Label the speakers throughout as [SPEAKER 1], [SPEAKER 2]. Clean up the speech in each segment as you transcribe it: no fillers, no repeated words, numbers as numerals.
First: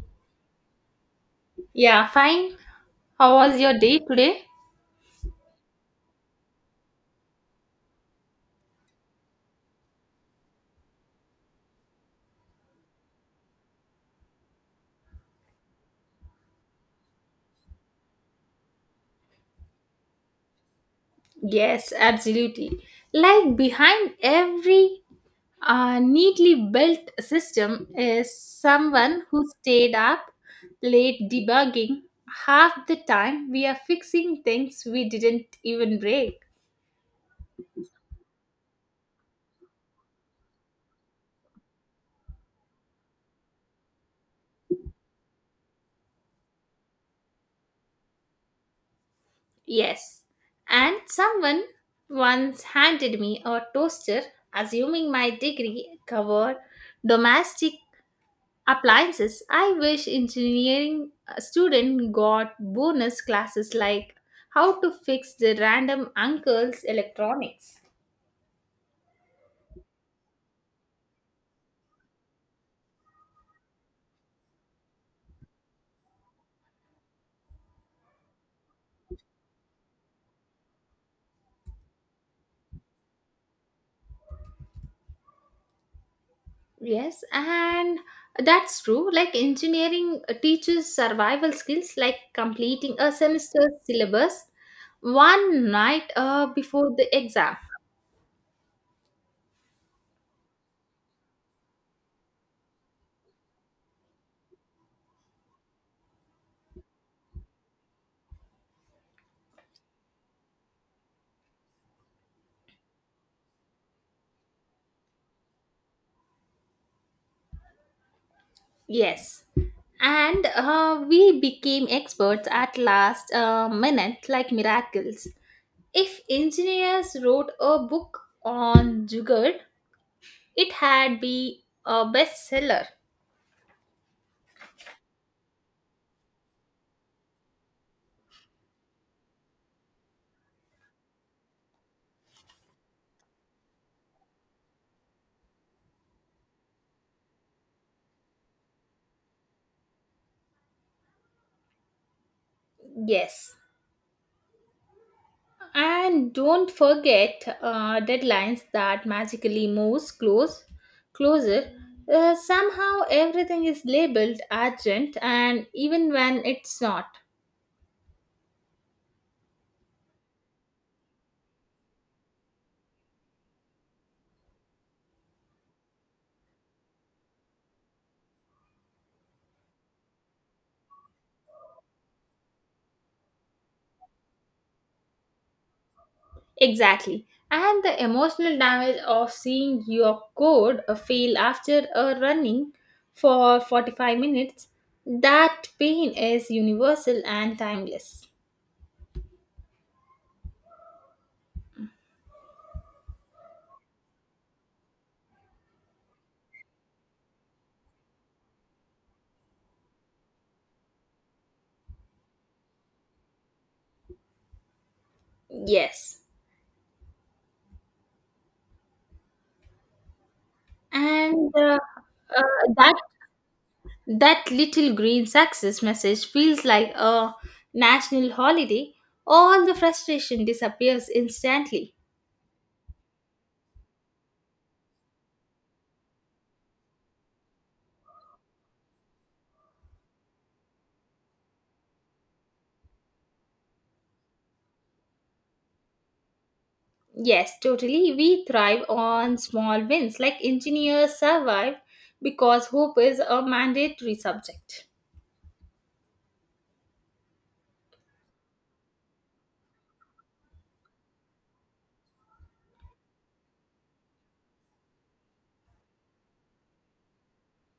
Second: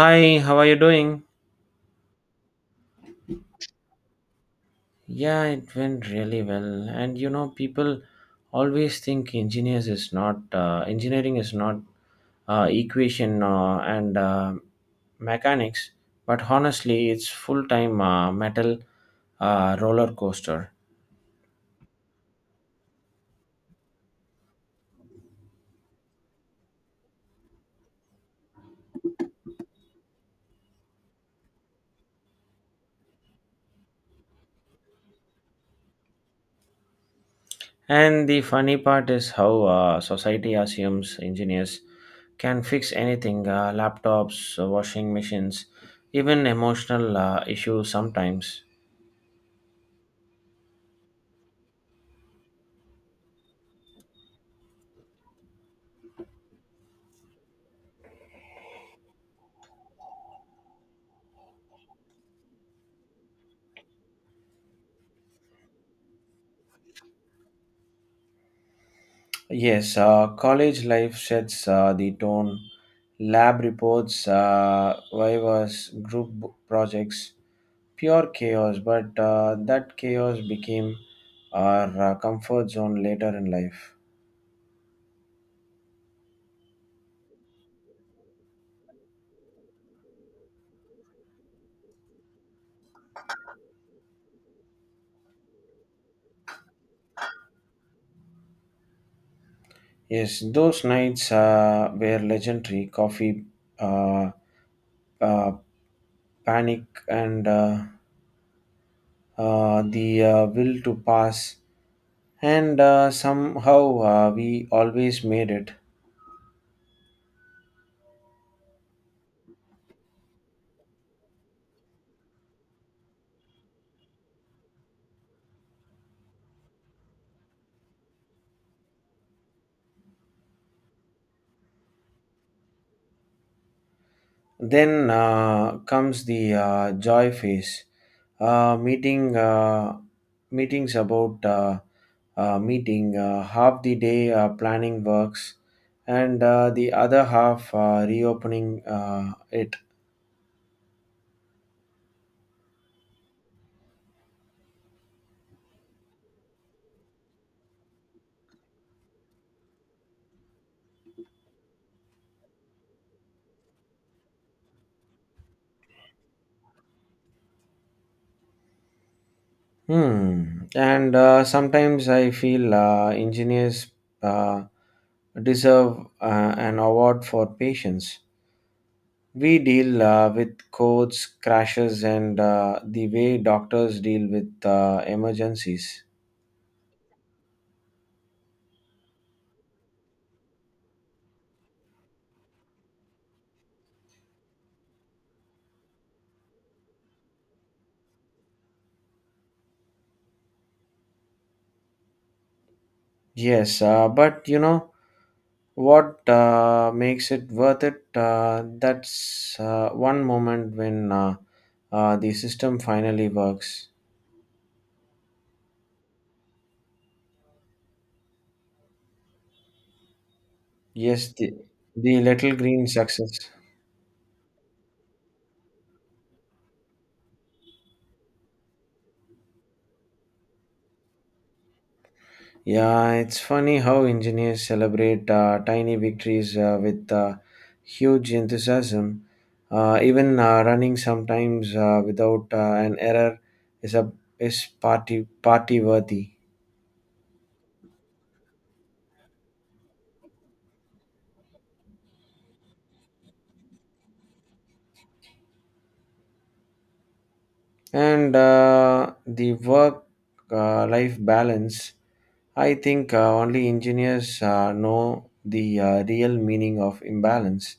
[SPEAKER 1] Hi, how are you doing?
[SPEAKER 2] Yeah, fine. How was your day today?
[SPEAKER 1] Yeah, it went really well. And you know, people always think engineers is not engineering is not equation and mechanics, but honestly, it's full time metal roller coaster.
[SPEAKER 2] Yes, absolutely. Like behind every neatly built system is someone who stayed up late debugging half the time we are fixing things we didn't even break.
[SPEAKER 1] And the funny part is how society assumes engineers can fix anything, laptops, washing machines, even emotional issues sometimes.
[SPEAKER 2] Yes, and someone once handed me a toaster assuming my degree covered domestic appliances. I wish engineering student got bonus classes like how to fix the random uncle's electronics.
[SPEAKER 1] Yes, college life sets the tone. Lab reports, vivas, group projects, pure chaos, but that chaos became our comfort zone later in life.
[SPEAKER 2] Yes, and that's true. Like engineering teaches survival skills like completing a semester syllabus one night before the exam.
[SPEAKER 1] Yes, those nights were legendary. Coffee, uh, uh, panic, and the will to pass. And somehow we always made it.
[SPEAKER 2] Yes, and we became experts at last minute like miracles. If engineers wrote a book on Jugaad, it had be a bestseller.
[SPEAKER 1] Then comes the joy phase, uh, meeting uh, meetings about meeting half the day planning works, and the other half reopening it.
[SPEAKER 2] Yes. And don't forget deadlines that magically moves close, closer. Somehow everything is labeled urgent, and even when it's not.
[SPEAKER 1] Hmm. And sometimes I feel engineers uh, deserve an award for patience. We deal with codes, crashes, and the way doctors deal with emergencies.
[SPEAKER 2] Exactly. And the emotional damage of seeing your code fail after a running for 45 minutes, that pain is universal and timeless.
[SPEAKER 1] Yes, but you know what makes it worth it? That's one moment when the system finally works.
[SPEAKER 2] Yes.
[SPEAKER 1] Yes,
[SPEAKER 2] And
[SPEAKER 1] the
[SPEAKER 2] uh,
[SPEAKER 1] little green
[SPEAKER 2] that
[SPEAKER 1] success.
[SPEAKER 2] that little green success message feels like a national holiday. All the frustration disappears instantly.
[SPEAKER 1] Yeah, it's funny how engineers celebrate tiny victories with huge enthusiasm. Even running sometimes without an error is a is party worthy.
[SPEAKER 2] Yes, totally. We thrive on small wins, like engineers survive because hope is a mandatory subject.
[SPEAKER 1] And the work life balance, I think only engineers know the real meaning of imbalance.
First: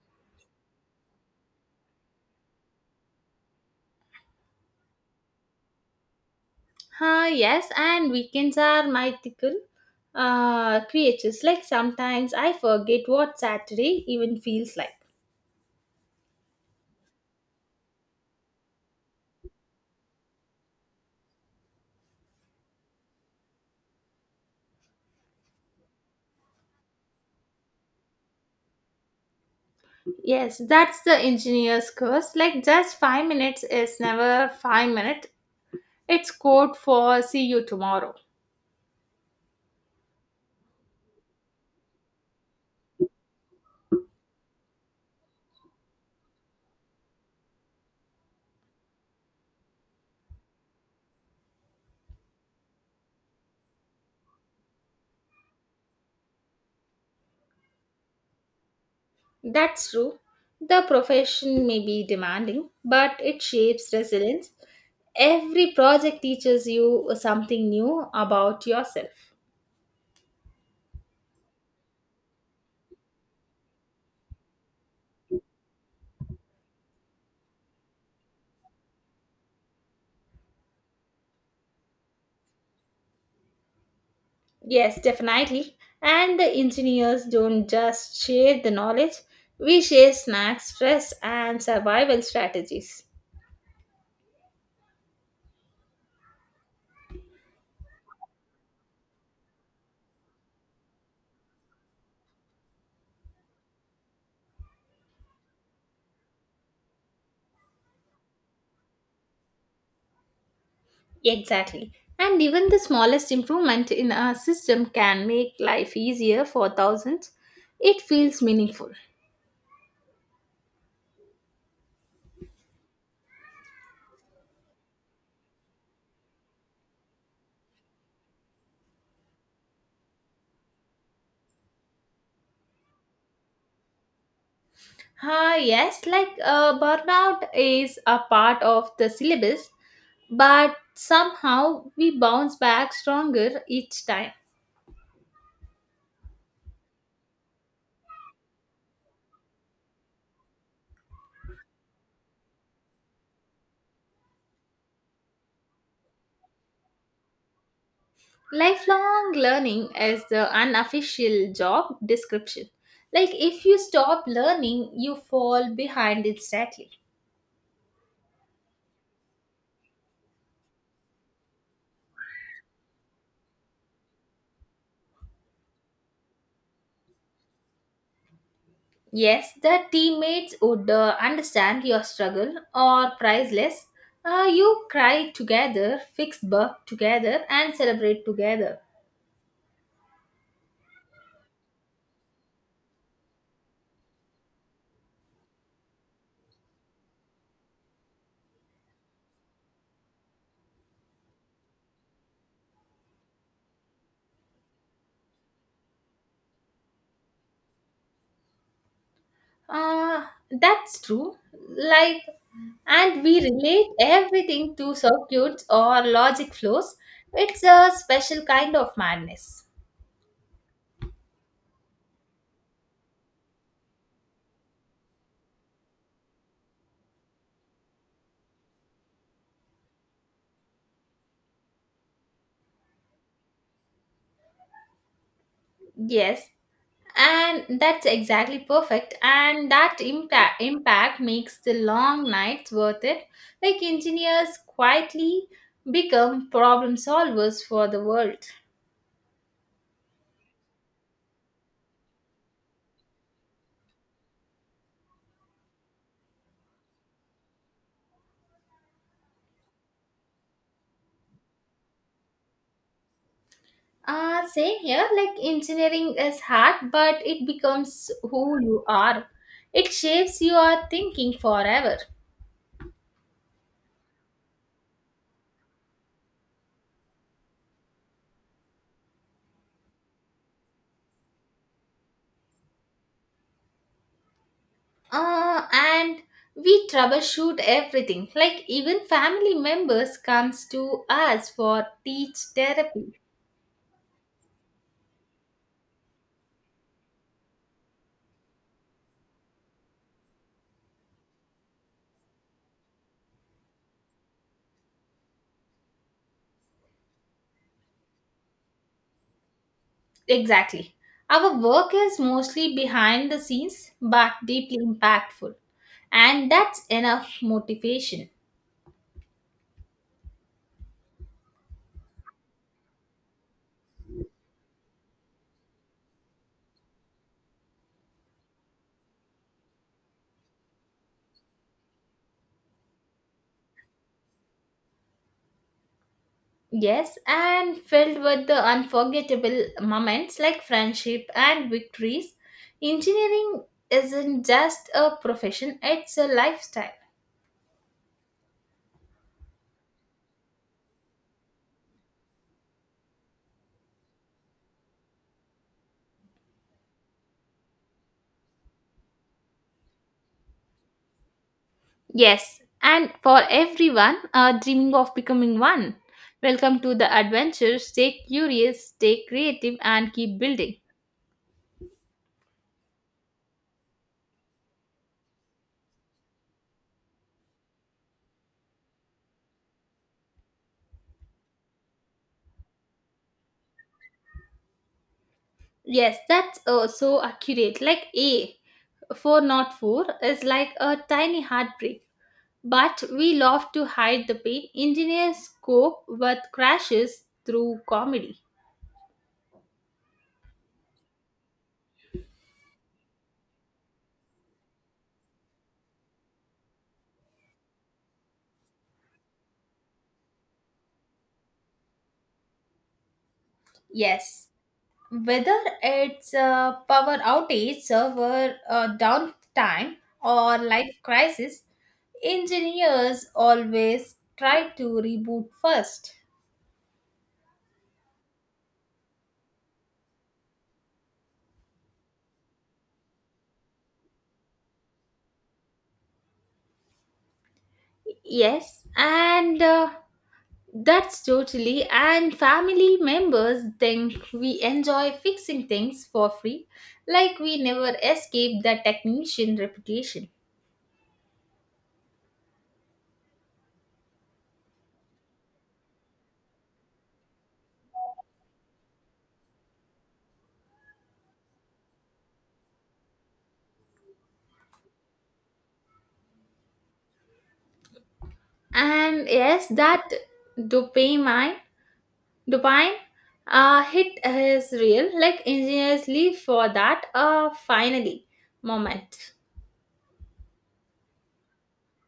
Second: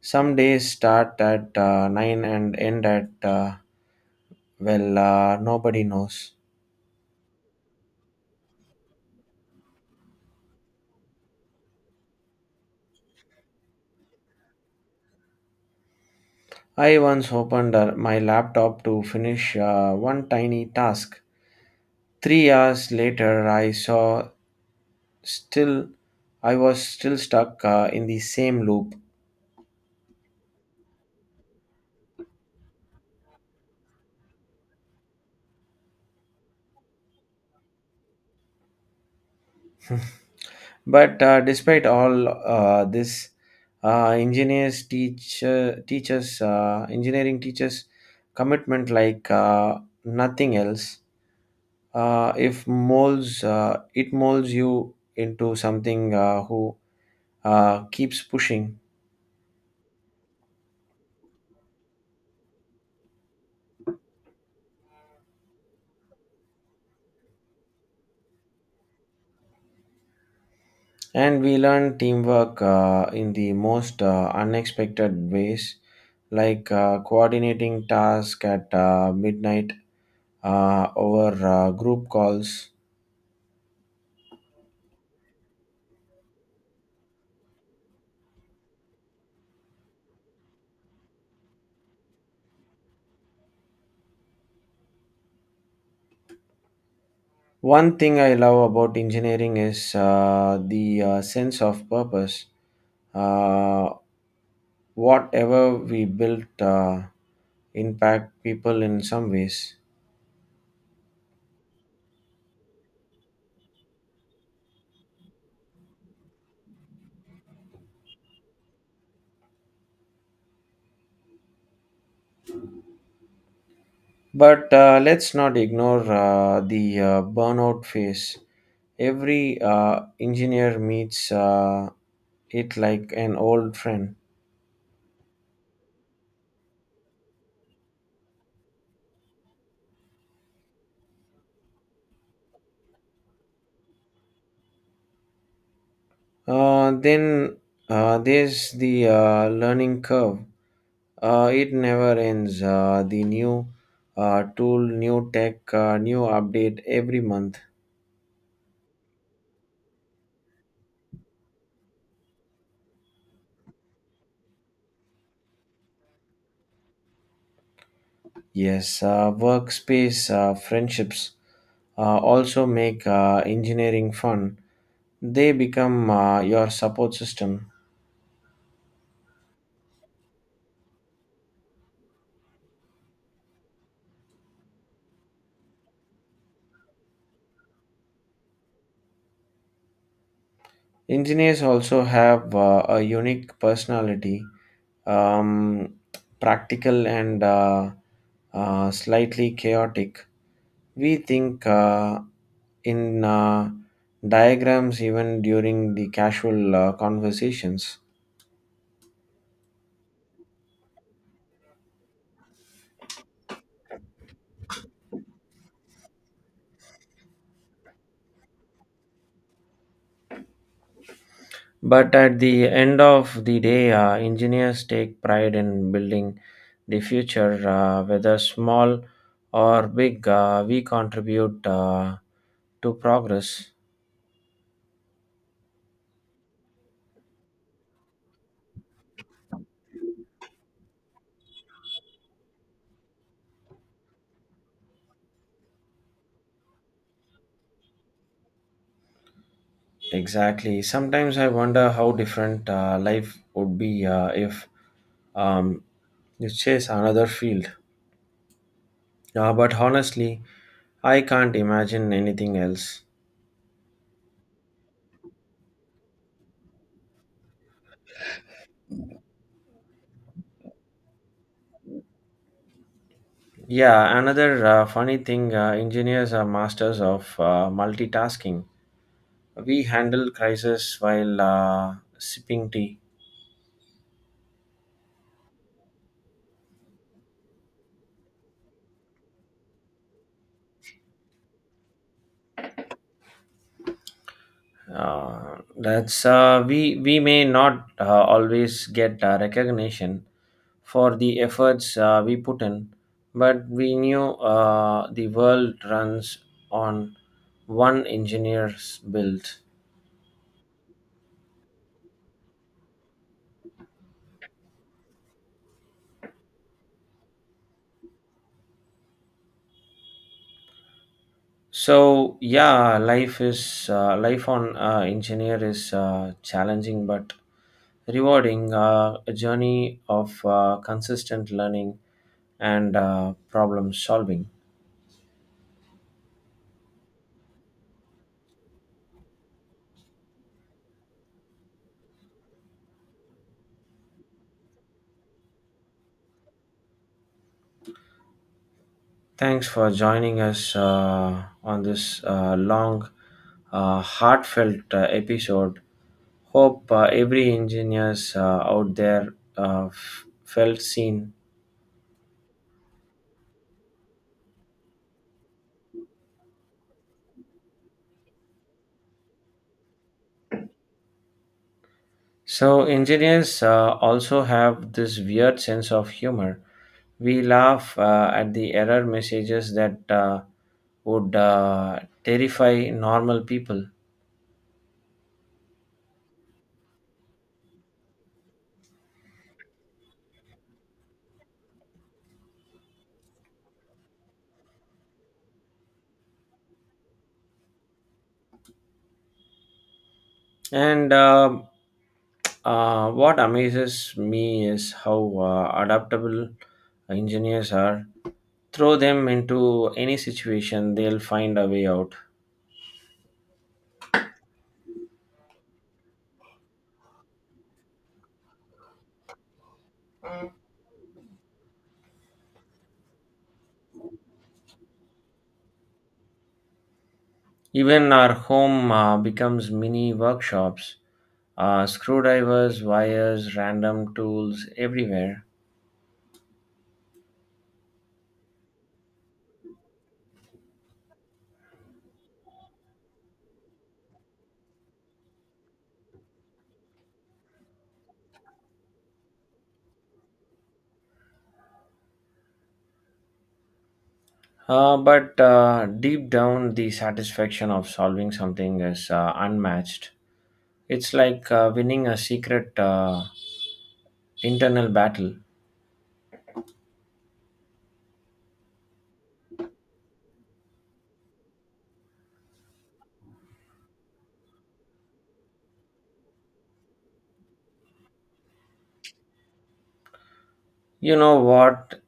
[SPEAKER 1] Some days start at nine and end at, well, nobody knows.
[SPEAKER 2] Ah, yes, and weekends are mythical creatures. Like sometimes I forget what Saturday even feels like.
[SPEAKER 1] I once opened my laptop to finish one tiny task. 3 hours later, still I was still stuck in the same loop.
[SPEAKER 2] Yes, that's the engineer's curse. Like just 5 minutes is never 5 minutes. It's code for see you tomorrow.
[SPEAKER 1] But despite all this, engineers teach teachers engineering teachers commitment like nothing else. If molds it molds you into something who keeps pushing.
[SPEAKER 2] That's true. The profession may be demanding, but it shapes resilience. Every project teaches you something new about yourself.
[SPEAKER 1] And we learn teamwork in the most unexpected ways, like coordinating tasks at midnight over group calls.
[SPEAKER 2] Yes, definitely. And the engineers don't just share the knowledge, we share snacks, stress, and survival strategies.
[SPEAKER 1] One thing I love about engineering is the sense of purpose. Uh, Whatever we build, impact people in some ways.
[SPEAKER 2] Exactly. And even the smallest improvement in a system can make life easier for thousands. It feels meaningful.
[SPEAKER 1] But let's not ignore the burnout phase. Every engineer meets it like an old friend.
[SPEAKER 2] Yes, like burnout is a part of the syllabus, but somehow we bounce back stronger each time.
[SPEAKER 1] Then there's the learning curve. It never ends. The new tool, new tech, new update every month.
[SPEAKER 2] Lifelong learning is the unofficial job description. Like, if you stop learning, you fall behind instantly.
[SPEAKER 1] Yes, workspace friendships also make engineering fun. They become your support system.
[SPEAKER 2] Yes, the teammates would understand your struggle or priceless. You cry together, fix bug together, and celebrate together.
[SPEAKER 1] Engineers also have a unique personality, um, practical and slightly chaotic. We think in diagrams even during the casual conversations.
[SPEAKER 2] Uh, that's true. Like, and we relate everything to circuits or logic flows. It's a special kind of madness.
[SPEAKER 1] But at the end of the day, engineers take pride in building the future, whether small or big, we contribute to progress.
[SPEAKER 2] Yes, and that's exactly perfect. And that impact makes the long nights worth it. Like engineers quietly become problem solvers for the world.
[SPEAKER 1] Exactly. Sometimes I wonder how different life would be if, um, you chase another field. But honestly, I can't imagine anything else.
[SPEAKER 2] Same here, like engineering is hard, but it becomes who you are. It shapes your thinking forever.
[SPEAKER 1] Yeah, another funny thing, engineers are masters of multitasking. We handle crisis while sipping tea.
[SPEAKER 2] And we troubleshoot everything. Like even family members comes to us for teach therapy.
[SPEAKER 1] That's we may not always get recognition for the efforts we put in, but we knew the world runs on one engineer's build.
[SPEAKER 2] Exactly. Our work is mostly behind the scenes, but deeply impactful. And that's enough motivation.
[SPEAKER 1] So yeah, life on engineer is challenging but rewarding. A journey of consistent learning and problem solving.
[SPEAKER 2] Yes, and filled with the unforgettable moments like friendship and victories. Engineering isn't just a profession, it's a lifestyle.
[SPEAKER 1] Thanks for joining us on this long, heartfelt episode. Hope every engineers out there felt seen.
[SPEAKER 2] Yes, and for everyone dreaming of becoming one. Welcome to the adventure. Stay curious, stay creative, and keep building.
[SPEAKER 1] So engineers also have this weird sense of humor. We laugh at the error messages that would terrify normal people.
[SPEAKER 2] Yes, that's so accurate. Like A, 4 not 4 is like a tiny heartbreak. But we love to hide the pain. Engineers cope with crashes through comedy.
[SPEAKER 1] And what amazes me is how adaptable engineers are. Throw them into any situation, they'll find a way out.
[SPEAKER 2] Yes, whether it's a power outage, server downtime, or life crisis, engineers always try to reboot first.
[SPEAKER 1] Even our home becomes mini workshops. Screwdrivers, wires, random tools everywhere.
[SPEAKER 2] Yes, and that's totally. And family members think we enjoy fixing things for free, like we never escape the technician reputation.
[SPEAKER 1] But deep down, the satisfaction of solving something is unmatched. It's like winning a secret internal battle.
[SPEAKER 2] And yes, that dopamine, dopamine hit is real. Like engineers live for that finally moment.
[SPEAKER 1] You know what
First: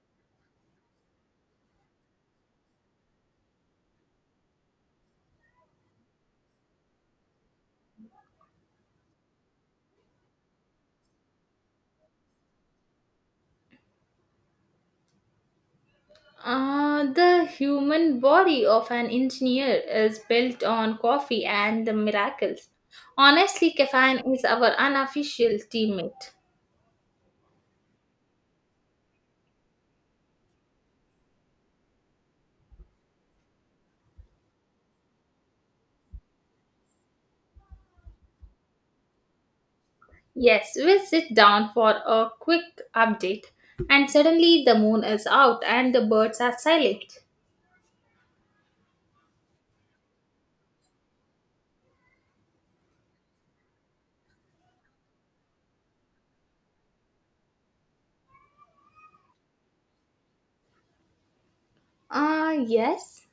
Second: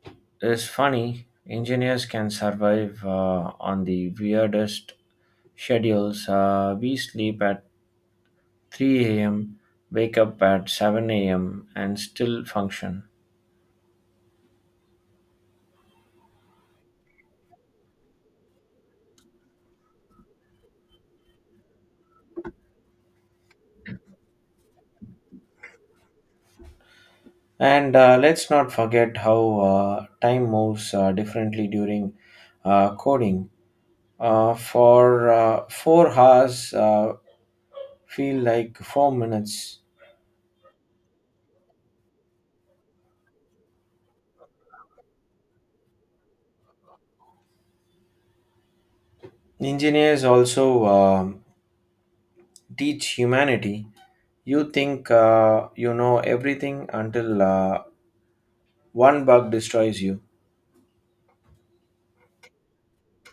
[SPEAKER 1] is funny? Engineers can survive on the weirdest schedules. We sleep at 3 a.m., wake up at 7 a.m., and still function.
[SPEAKER 2] The human body of an engineer is built on coffee and the miracles. Honestly, caffeine is our unofficial teammate.
[SPEAKER 1] And let's not forget how time moves differently during coding. For 4 hours feel like 4 minutes.
[SPEAKER 2] Yes, we sit down for a quick update, and suddenly the moon is out and the birds are silent.
[SPEAKER 1] Engineers also teach humanity. You think you know everything until one bug destroys you.
[SPEAKER 2] Ah, yes.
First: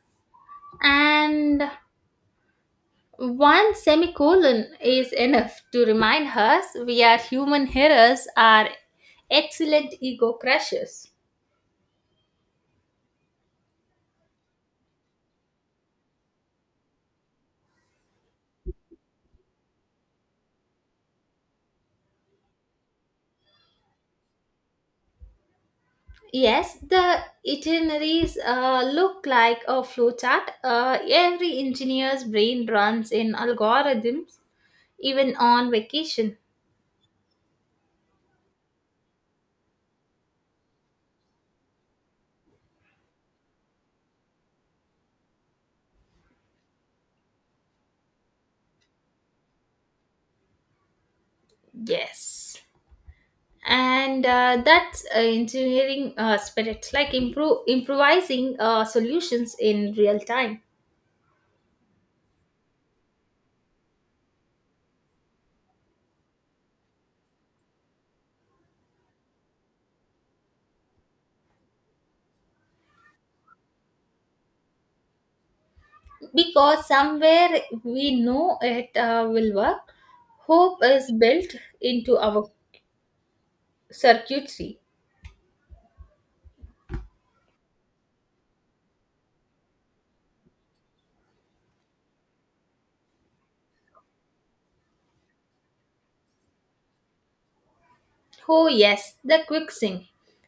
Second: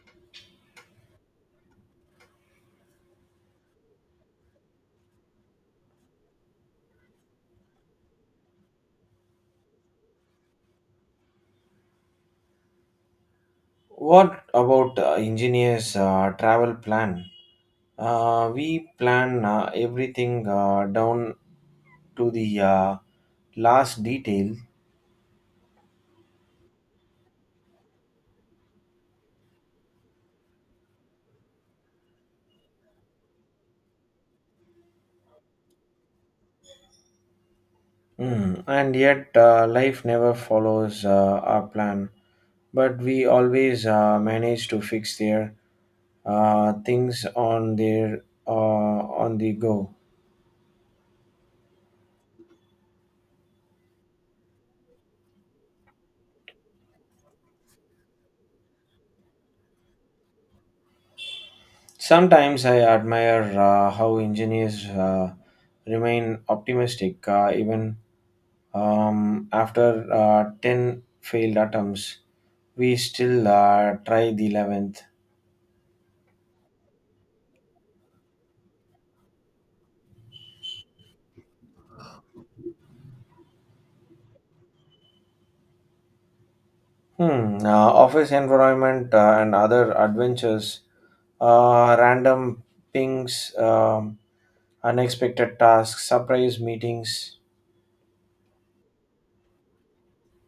[SPEAKER 2] And one semicolon is enough to remind us we are human heroes, are excellent ego crushers.
[SPEAKER 1] What about engineers' travel plan? We plan everything down to the last detail.
[SPEAKER 2] Yes, the itineraries look like a flowchart. Every engineer's brain runs in algorithms, even on vacation.
[SPEAKER 1] And yet life never follows our plan. But we always manage to fix their things on their on the go.
[SPEAKER 2] Yes, and that's engineering spirit, like improve improvising solutions in real time.
[SPEAKER 1] Sometimes I admire how engineers remain optimistic even, after 10 failed attempts. We still try the 11th.
[SPEAKER 2] Because somewhere we know it will work. Hope is built into our circuitry.
[SPEAKER 1] Hmm. Office environment and other adventures, random pings, unexpected tasks, surprise meetings.
[SPEAKER 2] Oh, yes, the quick sync.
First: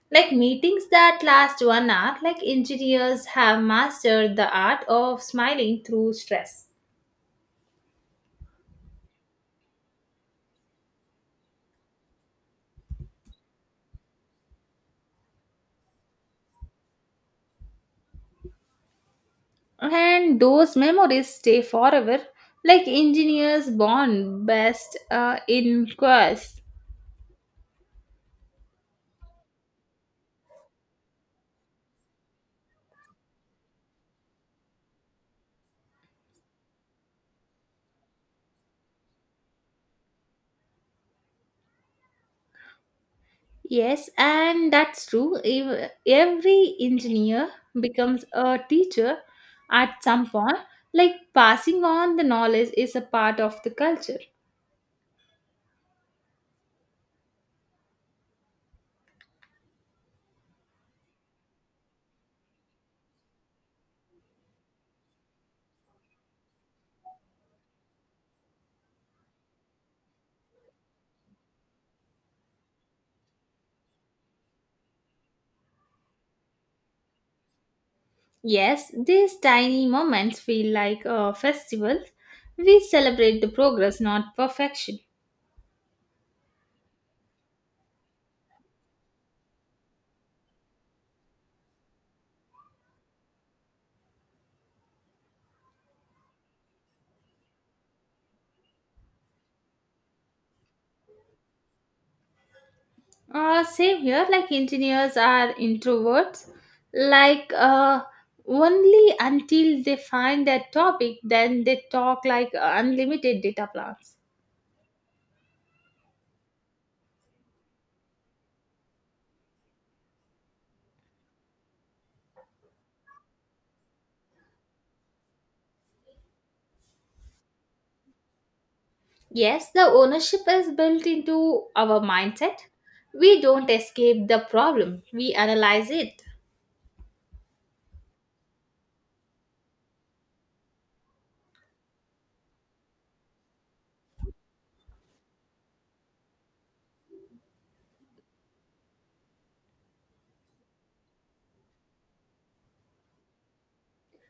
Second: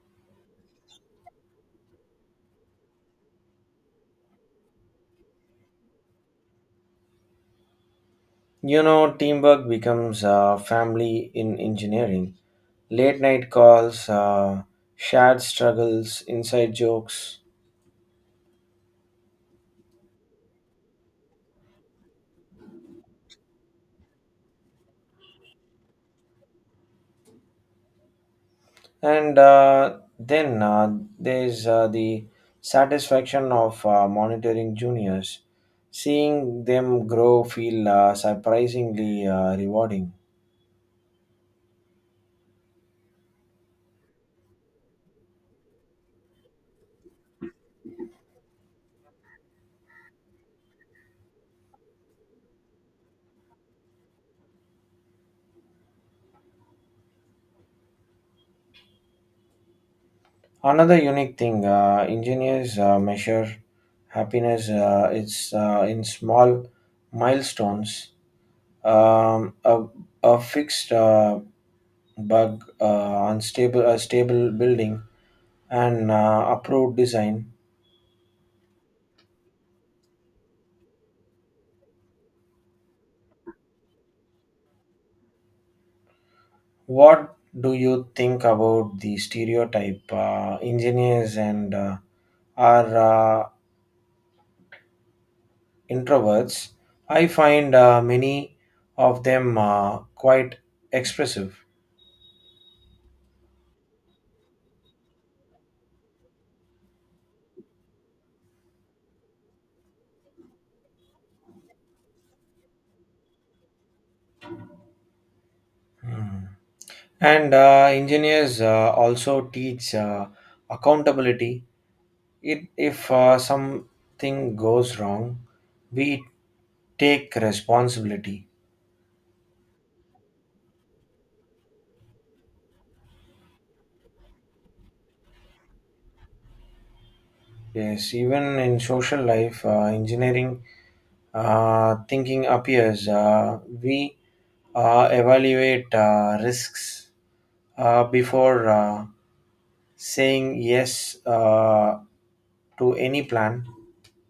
[SPEAKER 2] Like meetings that last 1 hour, like engineers have mastered the art of smiling through stress.
[SPEAKER 1] You know, teamwork becomes a family in engineering. Late night calls, shared struggles, inside jokes,
[SPEAKER 2] And those memories stay forever, like engineers born best in quest.
[SPEAKER 1] and then there's the satisfaction of monitoring juniors. Seeing them grow feel surprisingly rewarding.
[SPEAKER 2] Yes, and that's true. Every engineer becomes a teacher at some point, like passing on the knowledge is a part of the culture.
[SPEAKER 1] Another unique thing, engineers measure happiness. It's in small milestones, um, a, a fixed bug, a stable building, and approved design.
[SPEAKER 2] Yes, these tiny moments feel like a festival. We celebrate the progress, not perfection.
[SPEAKER 1] What do you think about the stereotype? Engineers and are introverts. I find many of them quite expressive.
[SPEAKER 2] Same here, like engineers are introverts, like only until they find that topic, then they talk like unlimited data plans.
[SPEAKER 1] Hmm. And engineers also teach accountability. It If something goes wrong, we take responsibility.
[SPEAKER 2] Yes, the ownership is built into our mindset. We don't escape the problem, we analyze it.
[SPEAKER 1] Yes, even in social life, engineering thinking appears. We evaluate risks before saying yes to any plan,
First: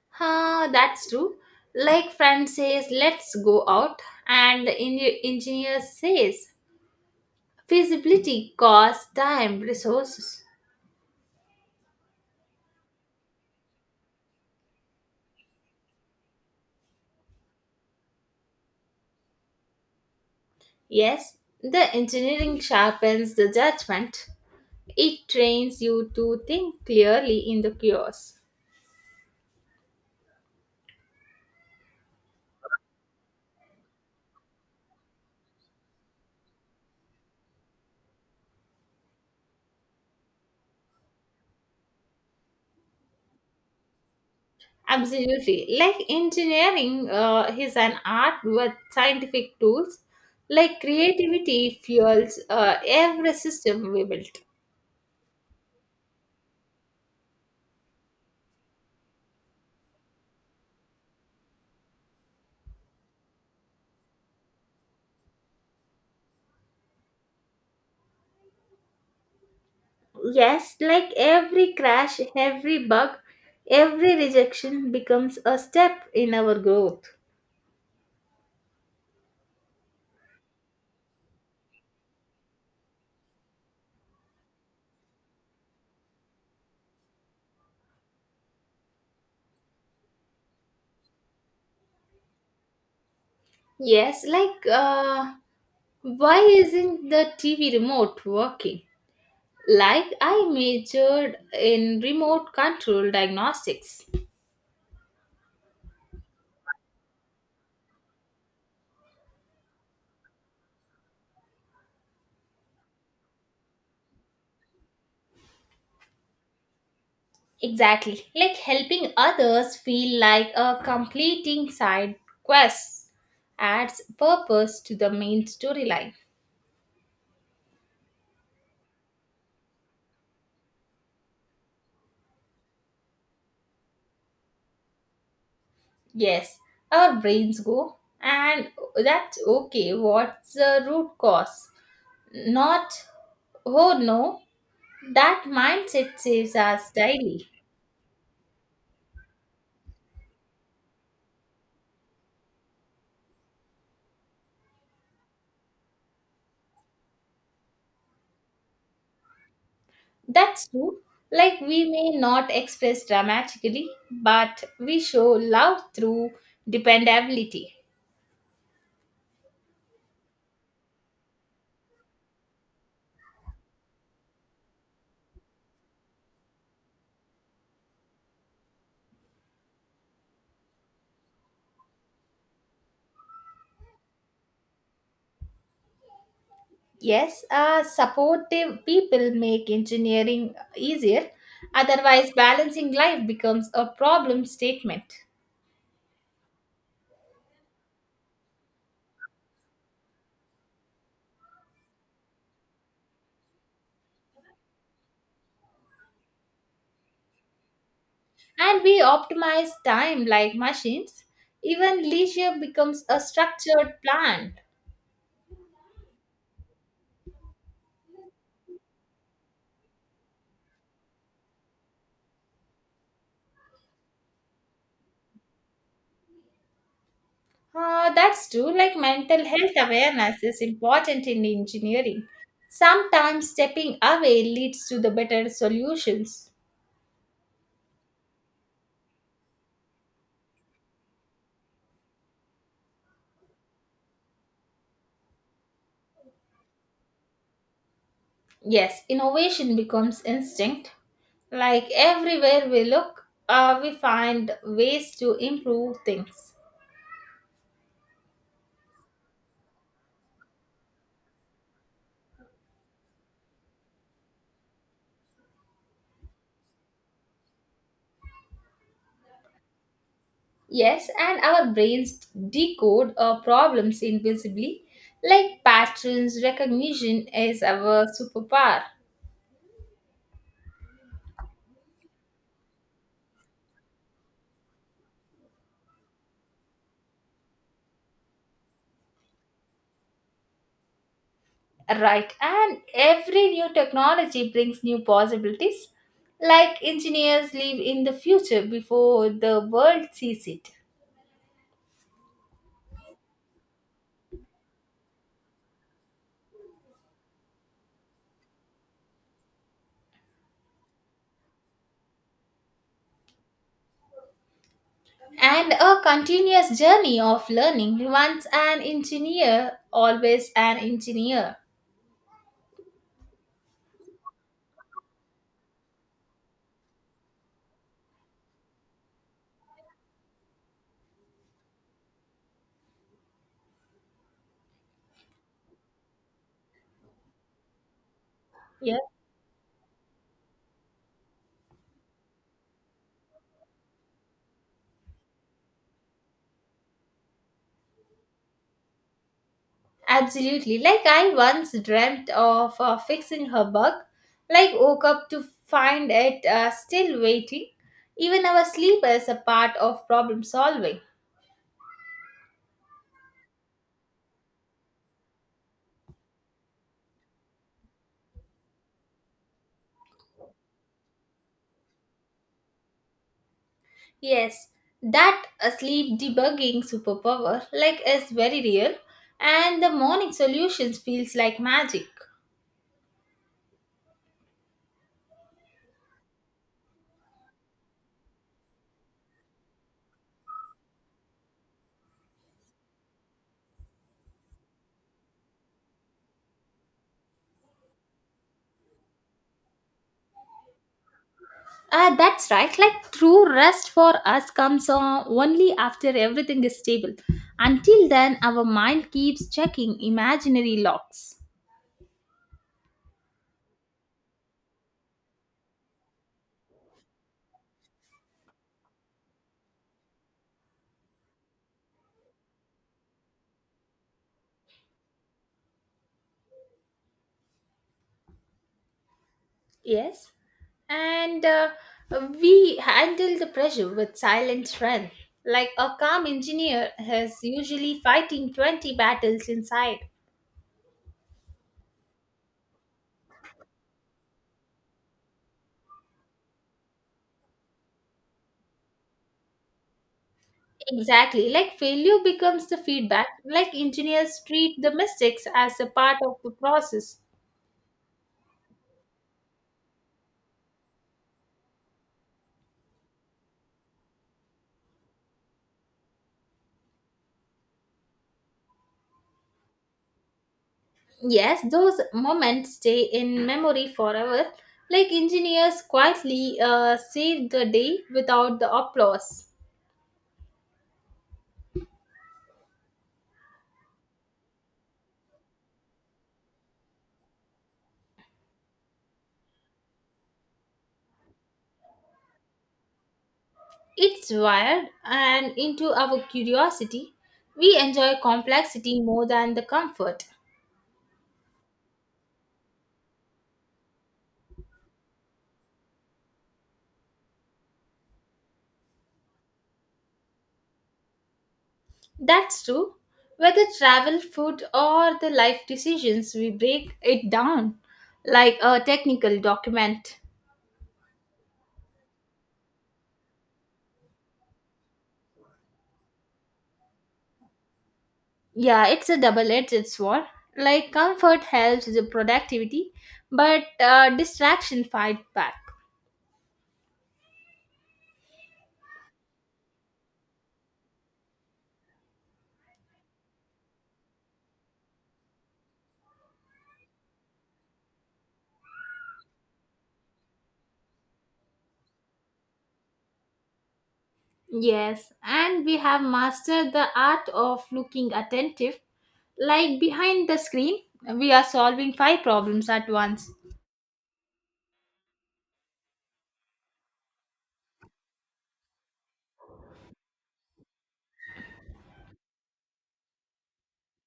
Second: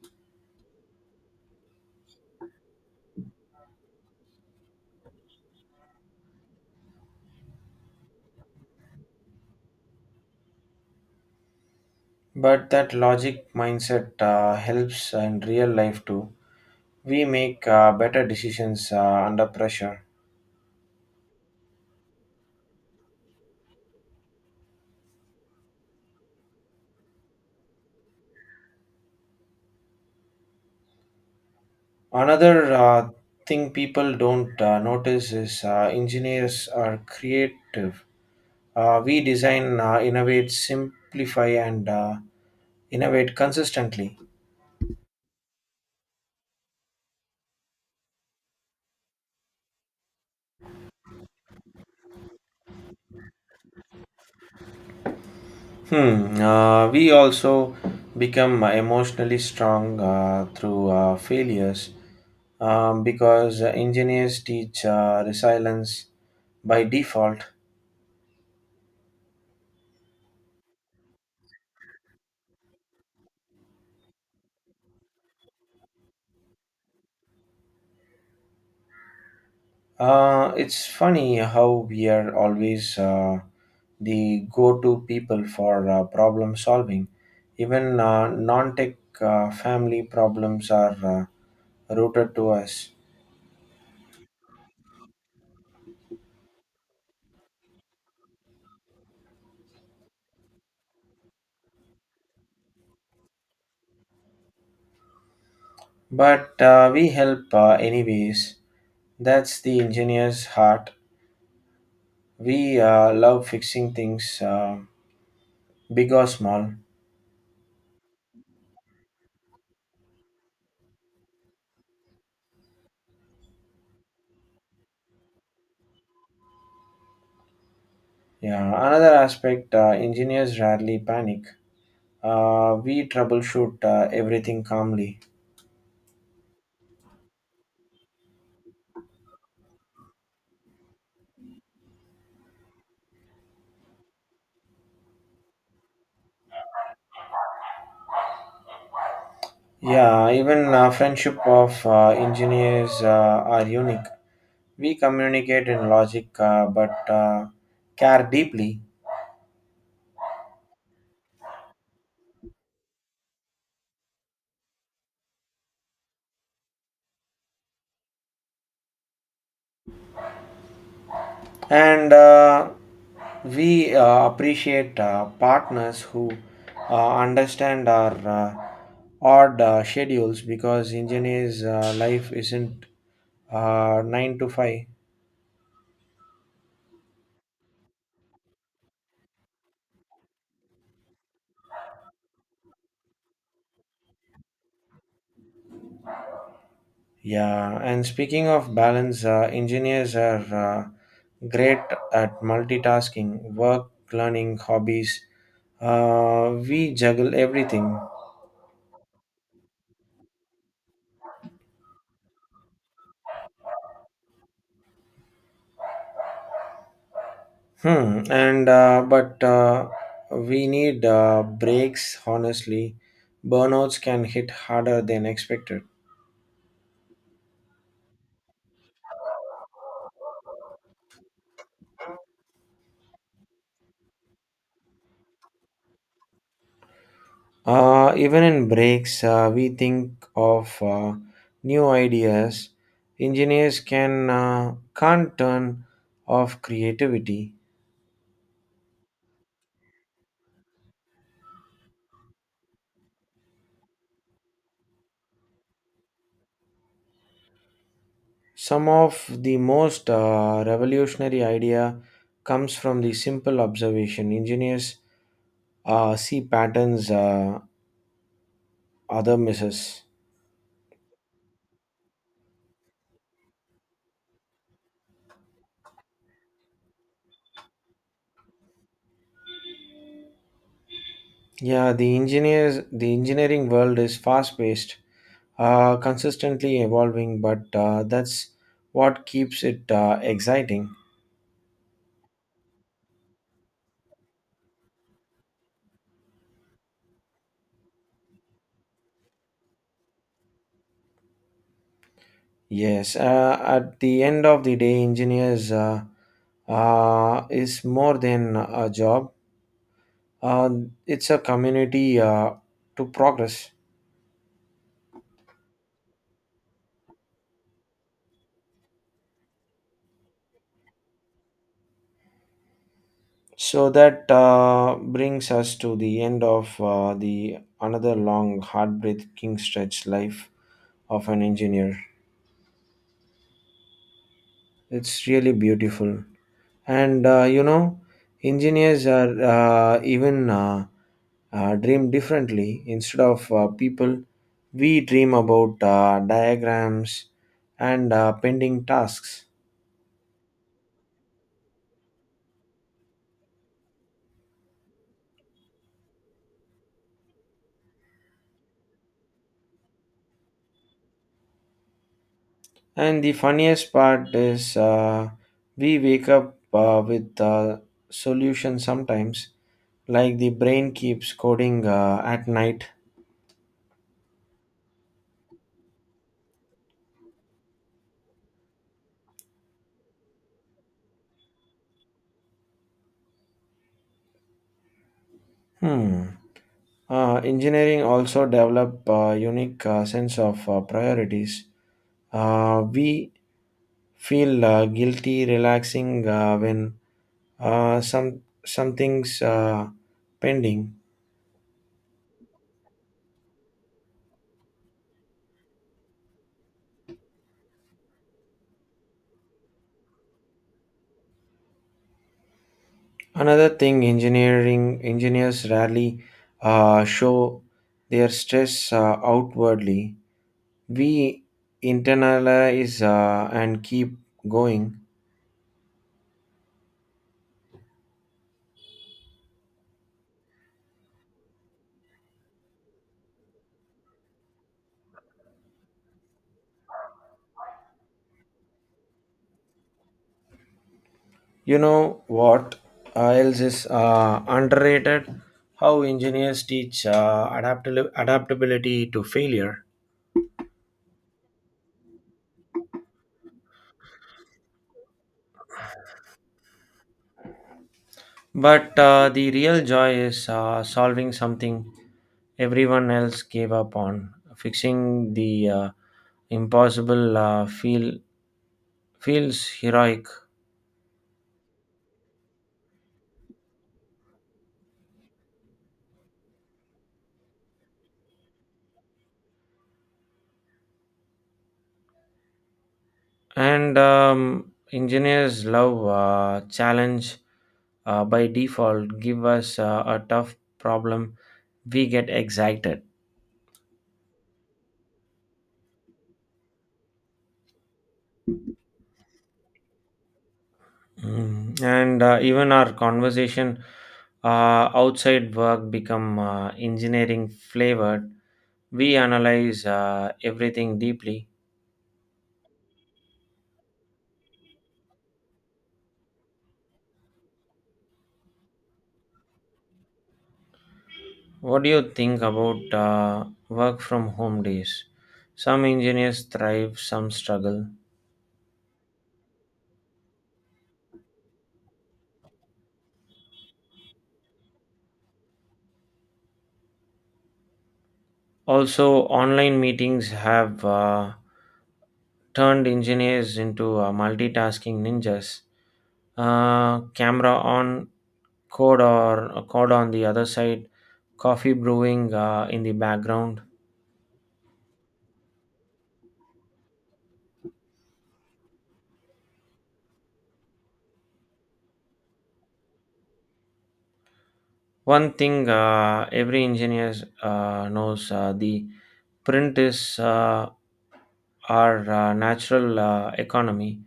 [SPEAKER 2] Huh, that's true. Like friend says, let's go out, and the engineer says, feasibility, cost, time, resources.
[SPEAKER 1] but that logic mindset helps in real life too. We make better decisions under pressure.
[SPEAKER 2] Yes, the engineering sharpens the judgment. It trains you to think clearly in the chaos.
[SPEAKER 1] Another thing people don't notice is engineers are creative. We design, innovate, simplify, and innovate consistently.
[SPEAKER 2] Absolutely. Like engineering is an art with scientific tools. Like creativity fuels every system we build.
[SPEAKER 1] Hmm. We also become emotionally strong through failures, because engineers teach resilience by default.
[SPEAKER 2] Yes, like every crash, every bug, every rejection becomes a step in our growth.
[SPEAKER 1] It's funny how we are always the go-to people for problem solving. Even non-tech family problems are routed to us,
[SPEAKER 2] Yes, like why isn't the TV remote working? Like I majored in remote control diagnostics.
[SPEAKER 1] but we help anyways. That's the engineer's heart. We love fixing things, big or small.
[SPEAKER 2] Exactly, like helping others feel like a completing side quest adds purpose to the main storyline.
[SPEAKER 1] Yeah. Another aspect: engineers rarely panic. We troubleshoot everything calmly.
[SPEAKER 2] Yes, our brains go, and that's okay. What's the root cause? Not, oh no, that mindset saves us daily.
[SPEAKER 1] Yeah, even friendship of engineers are unique. We communicate in logic, but care deeply,
[SPEAKER 2] That's true. Like we may not express dramatically, but we show love through dependability.
[SPEAKER 1] and we appreciate partners who understand our odd schedules, because engineers' life isn't 9 to 5.
[SPEAKER 2] Yes, supportive people make engineering easier. Otherwise, balancing life becomes a problem statement.
[SPEAKER 1] Yeah, and speaking of balance, engineers are great at multitasking, work, learning, hobbies. We juggle everything.
[SPEAKER 2] And we optimize time like machines. Even leisure becomes a structured plan.
[SPEAKER 1] Hmm. And but we need breaks. Honestly, burnouts can hit harder than expected.
[SPEAKER 2] That's true, like mental health awareness is important in engineering. Sometimes stepping away leads to the better solutions.
[SPEAKER 1] Even in breaks, we think of new ideas. Engineers can't turn off creativity.
[SPEAKER 2] Yes, innovation becomes instinct. Like everywhere we look, we find ways to improve things.
[SPEAKER 1] Some of the most revolutionary idea comes from the simple observation. Engineers see patterns other misses.
[SPEAKER 2] Yes, and our brains decode our problems invisibly, like patterns recognition is our superpower.
[SPEAKER 1] Yeah, the engineering world is fast paced, consistently evolving, but that's what keeps it exciting.
[SPEAKER 2] Right, and every new technology brings new possibilities, like engineers live in the future before the world sees it.
[SPEAKER 1] Yes, at the end of the day, engineers is more than a job. Uh, it's a community to progress.
[SPEAKER 2] And a continuous journey of learning, once an engineer, always an engineer.
[SPEAKER 1] So that brings us to the end of the another long, heartbreaking stretch life of an engineer. It's really beautiful, and you know, engineers are even dream differently. Instead of people, we dream about diagrams and pending tasks.
[SPEAKER 2] Absolutely. Like I once dreamt of fixing her bug. Like woke up to find it still waiting. Even our sleep is a part of problem solving.
[SPEAKER 1] And the funniest part is we wake up with a solution sometimes, like the brain keeps coding at night.
[SPEAKER 2] Yes, that sleep debugging superpower like is very real, and the morning solutions feels like magic.
[SPEAKER 1] Hmm. Engineering also develop a unique sense of priorities. We feel guilty relaxing when something's pending.
[SPEAKER 2] That's right. Like true rest for us comes on only after everything is stable. Until then, our mind keeps checking imaginary locks.
[SPEAKER 1] Another thing, engineering engineers rarely show their stress outwardly. We internalize and keep going.
[SPEAKER 2] Yes. And we handle the pressure with silent strength. Like a calm engineer is usually fighting 20 battles inside.
[SPEAKER 1] You know what else is underrated? How engineers teach adaptability to failure.
[SPEAKER 2] Exactly. Like failure becomes the feedback. Like engineers treat the mistakes as a part of the process.
[SPEAKER 1] But the real joy is solving something everyone else gave up on, fixing the impossible feels heroic.
[SPEAKER 2] Yes, those moments stay in memory forever. Like engineers quietly save the day without the applause.
[SPEAKER 1] And engineers love challenge by default. Give us a tough problem, we get excited.
[SPEAKER 2] It's wired and into our curiosity. We enjoy complexity more than the comfort.
[SPEAKER 1] And even our conversation outside work become engineering flavored. We analyze everything deeply.
[SPEAKER 2] That's true. Whether travel, food, or the life decisions, we break it down like a technical document.
[SPEAKER 1] What do you think about work from home days? Some engineers thrive, some struggle.
[SPEAKER 2] Yeah, it's a double edged sword. Like comfort helps the productivity, but distraction fight back.
[SPEAKER 1] Also, online meetings have turned engineers into multitasking ninjas. Camera on, code on the other side, coffee brewing in the background.
[SPEAKER 2] Yes, and we have mastered the art of looking attentive. Like behind the screen, we are solving 5 problems at once.
[SPEAKER 1] One thing every engineer knows: the print is our natural economy.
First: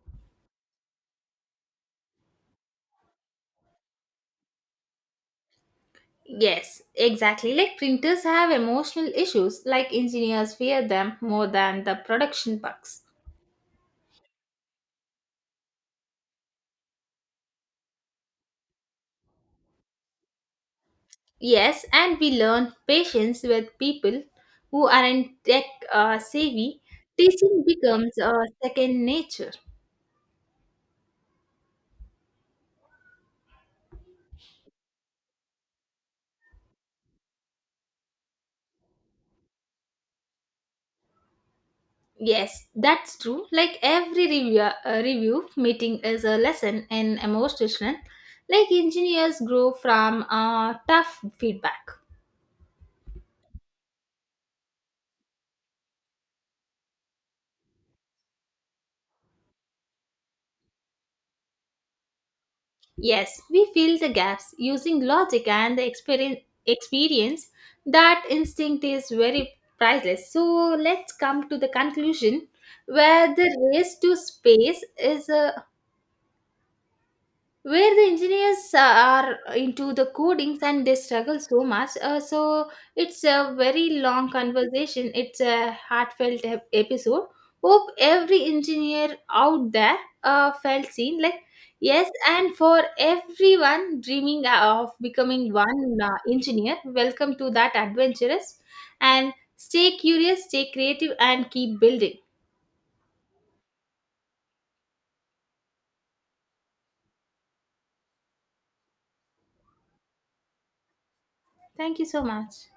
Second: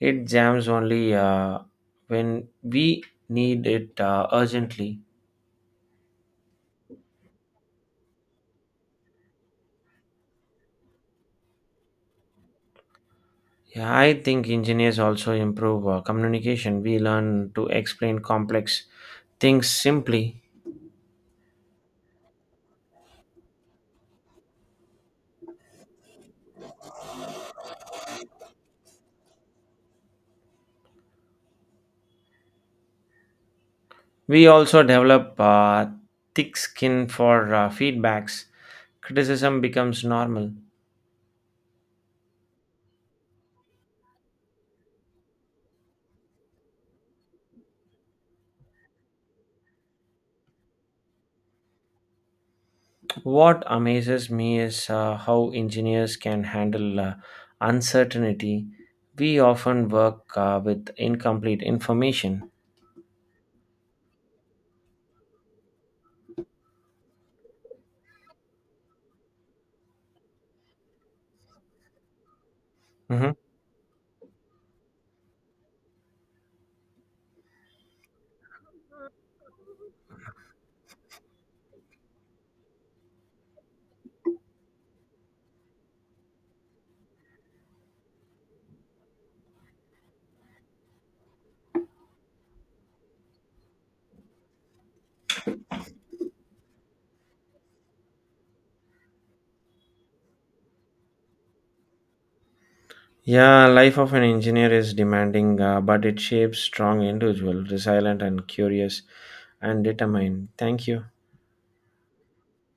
[SPEAKER 1] It jams only when we need it urgently.
[SPEAKER 2] Yes, exactly. Like printers have emotional issues, like engineers fear them more than the production bugs.
[SPEAKER 1] Yeah, I think engineers also improve communication. We learn to explain complex things simply.
[SPEAKER 2] Yes, and we learn patience with people who aren't tech savvy. Teaching becomes a second nature.
[SPEAKER 1] We also develop thick skin for feedbacks. Criticism becomes normal.
[SPEAKER 2] Yes, that's true. Like every review, review meeting is a lesson in emotional strength. Like engineers grow from tough feedback.
[SPEAKER 1] What amazes me is how engineers can handle uncertainty. We often work with incomplete information.
[SPEAKER 2] Yes, we fill the gaps using logic and the experience. Experience that instinct is very priceless. So let's come to the conclusion
[SPEAKER 1] Mhm.
[SPEAKER 2] where the race to space is a, where the engineers are into the codings and they struggle so much, so it's a very long conversation. It's a heartfelt episode. Hope every engineer out there felt seen like. Yes, and for everyone dreaming of becoming one, engineer, welcome to that adventurous. And stay curious, stay creative, and keep building.
[SPEAKER 1] Yeah, life of an engineer is demanding, but it shapes strong individual, resilient and curious and determined. Thank you.
[SPEAKER 2] Thank you so much.